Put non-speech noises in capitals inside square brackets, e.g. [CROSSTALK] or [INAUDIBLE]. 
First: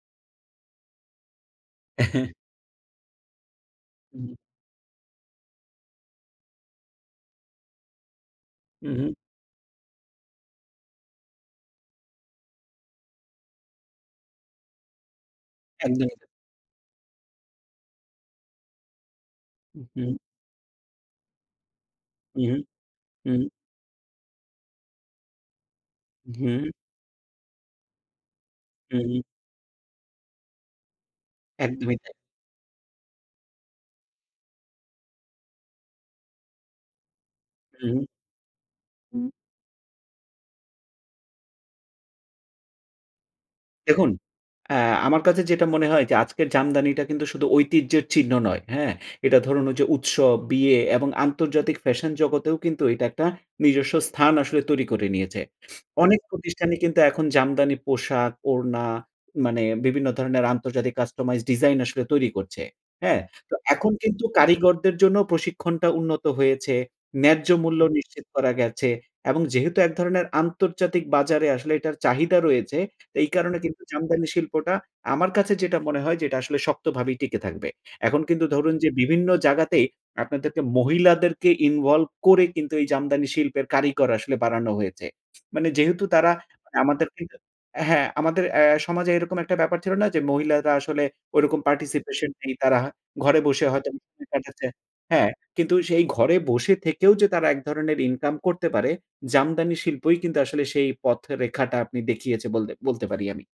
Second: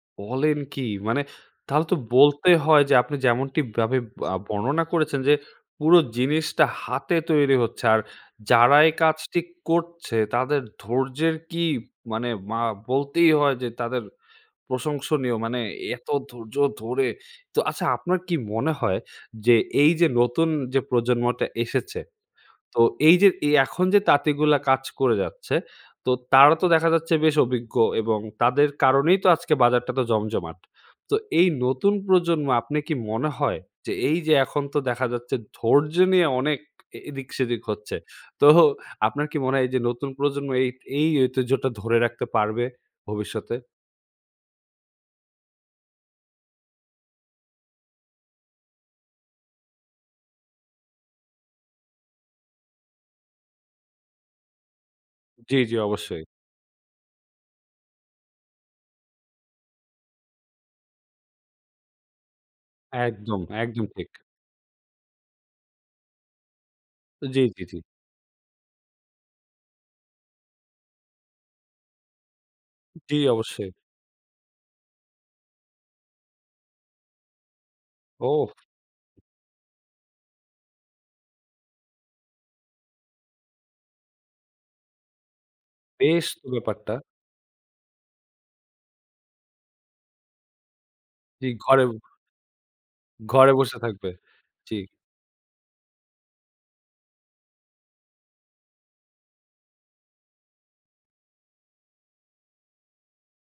বলেন কি? মানে তাহলে তো [CHUCKLES] বলতে হয় যে আপনি যেমনটিভাবে আ বর্ণনা করেছেন যে পুরো জিনিসটা হাতে তৈরি হচ্ছে। আর যারা এই হুম, হুম। কাজটি করছে তাদের ধৈর্যের কি মানে মা বলতেই হয় যে তাদের প্রশংসনীয়। মানে এত একদমই তা ধৈর্য ধরে তো আচ্ছা আপনার কি মনে হয় যে উ এইযে হুম। নতুন যে প্রজন্মটা এসেছে। উ হুম, তো এইযে হুম। এ এখন যে তাঁতিগুলা কাজ করে যাচ্ছে, তো তারা তো হুম। দেখা যাচ্ছে বেশ অভিজ্ঞ এবং তাদের হু, কারণেই হুম। তো আজকে বাজারটা এতো জমজমাট। তো এই নতুন একদমই তাই। প্রজন্ম আপনি কি মনে হয় যে এইযে এখন তো দেখা যাচ্ছে ধৈর্য্যে নিয়ে অনেক এ এদিক-সেদিক হচ্ছে। হুম। তো আপনার হুম। কি মনে হয় এই যে নতুন প্রজন্ম এই এই ঐতিহ্যটা ধরে রাখতে পারবে ভবিষ্যতে? দেখুন অ্যা আমার কাজে যেটা মনে হয় যে আজকের জামদানিটা কিন্তু শুধু ঐতিহ্যের চিহ্ন নয়, হ্যাঁ? এটা ধরুন ওইযে উৎসব, বিয়ে এবং আন্তর্জাতিক ফ্যাশন জগতেও কিন্তু এইটা একটা নিজস্ব স্থান আসলে তৈরি করে নিয়েছে। জ্বী, জ্বী অনেক অবশ্যই। প্রতিষ্ঠানই কিন্তু এখন জামদানি পোশাক, ওড়না মানে বিভিন্ন ধরণের আন্তর্জাতিক customized ডিজাইন আসলে তৈরি করছে, হ্যাঁ? একদম, তো একদম এখন ঠিক। কিন্তু কারিগরদের জন্য প্রশিক্ষণটা উন্নত হয়েছে, জ্বি, ন্যায্য জ্বি, জ্বি। মূল্য নিশ্চিত করা গেছে। এবং যেহেতু ১ ধরনের আন্তর্জাতিক বাজারে আসলে এটার চাহিদা রয়েছে, তো জ্বি এই কারণে অবশ্যই। কিন্তু জামদানি শিল্পটা আমার কাছে যেটা মনে হয় যে এটা আসলে শক্তভাবেই টিকে থাকবে। এখন কিন্তু ওহ! ধরুন যে বিভিন্ন জাগাতেই আপনাদেরকে মহিলাদেরকে involve করে কিন্তু এই জামদানি শিল্পের কারিগর আসলে বাড়ানো হয়েছে। মানে যেহেতু বেশ তারা তো মানে ব্যাপারটা। আমাদেরকে হ্যাঁ আমাদের অ্যা সমাজে এইরকম একটা ব্যাপার ছিল না যে মহিলারা আসলে জ্বি ঐরকম ঘরে participation নেই, তারা ঘরে ঘরে বসে বসে হয়তোবা থাকবে। [UNINTELLIGIBLE] কাটাচ্ছে, জ্বি। হ্যাঁ। কিন্তু সেই ঘরে বসে থেকেও যে তারা ১ ধরনের ইনকাম করতে পারে, জামদানি শিল্পই কিন্তু আসলে সেই পথ-রেখাটা আপনি দেখিয়েছে বলদে বলতে পারি আমি।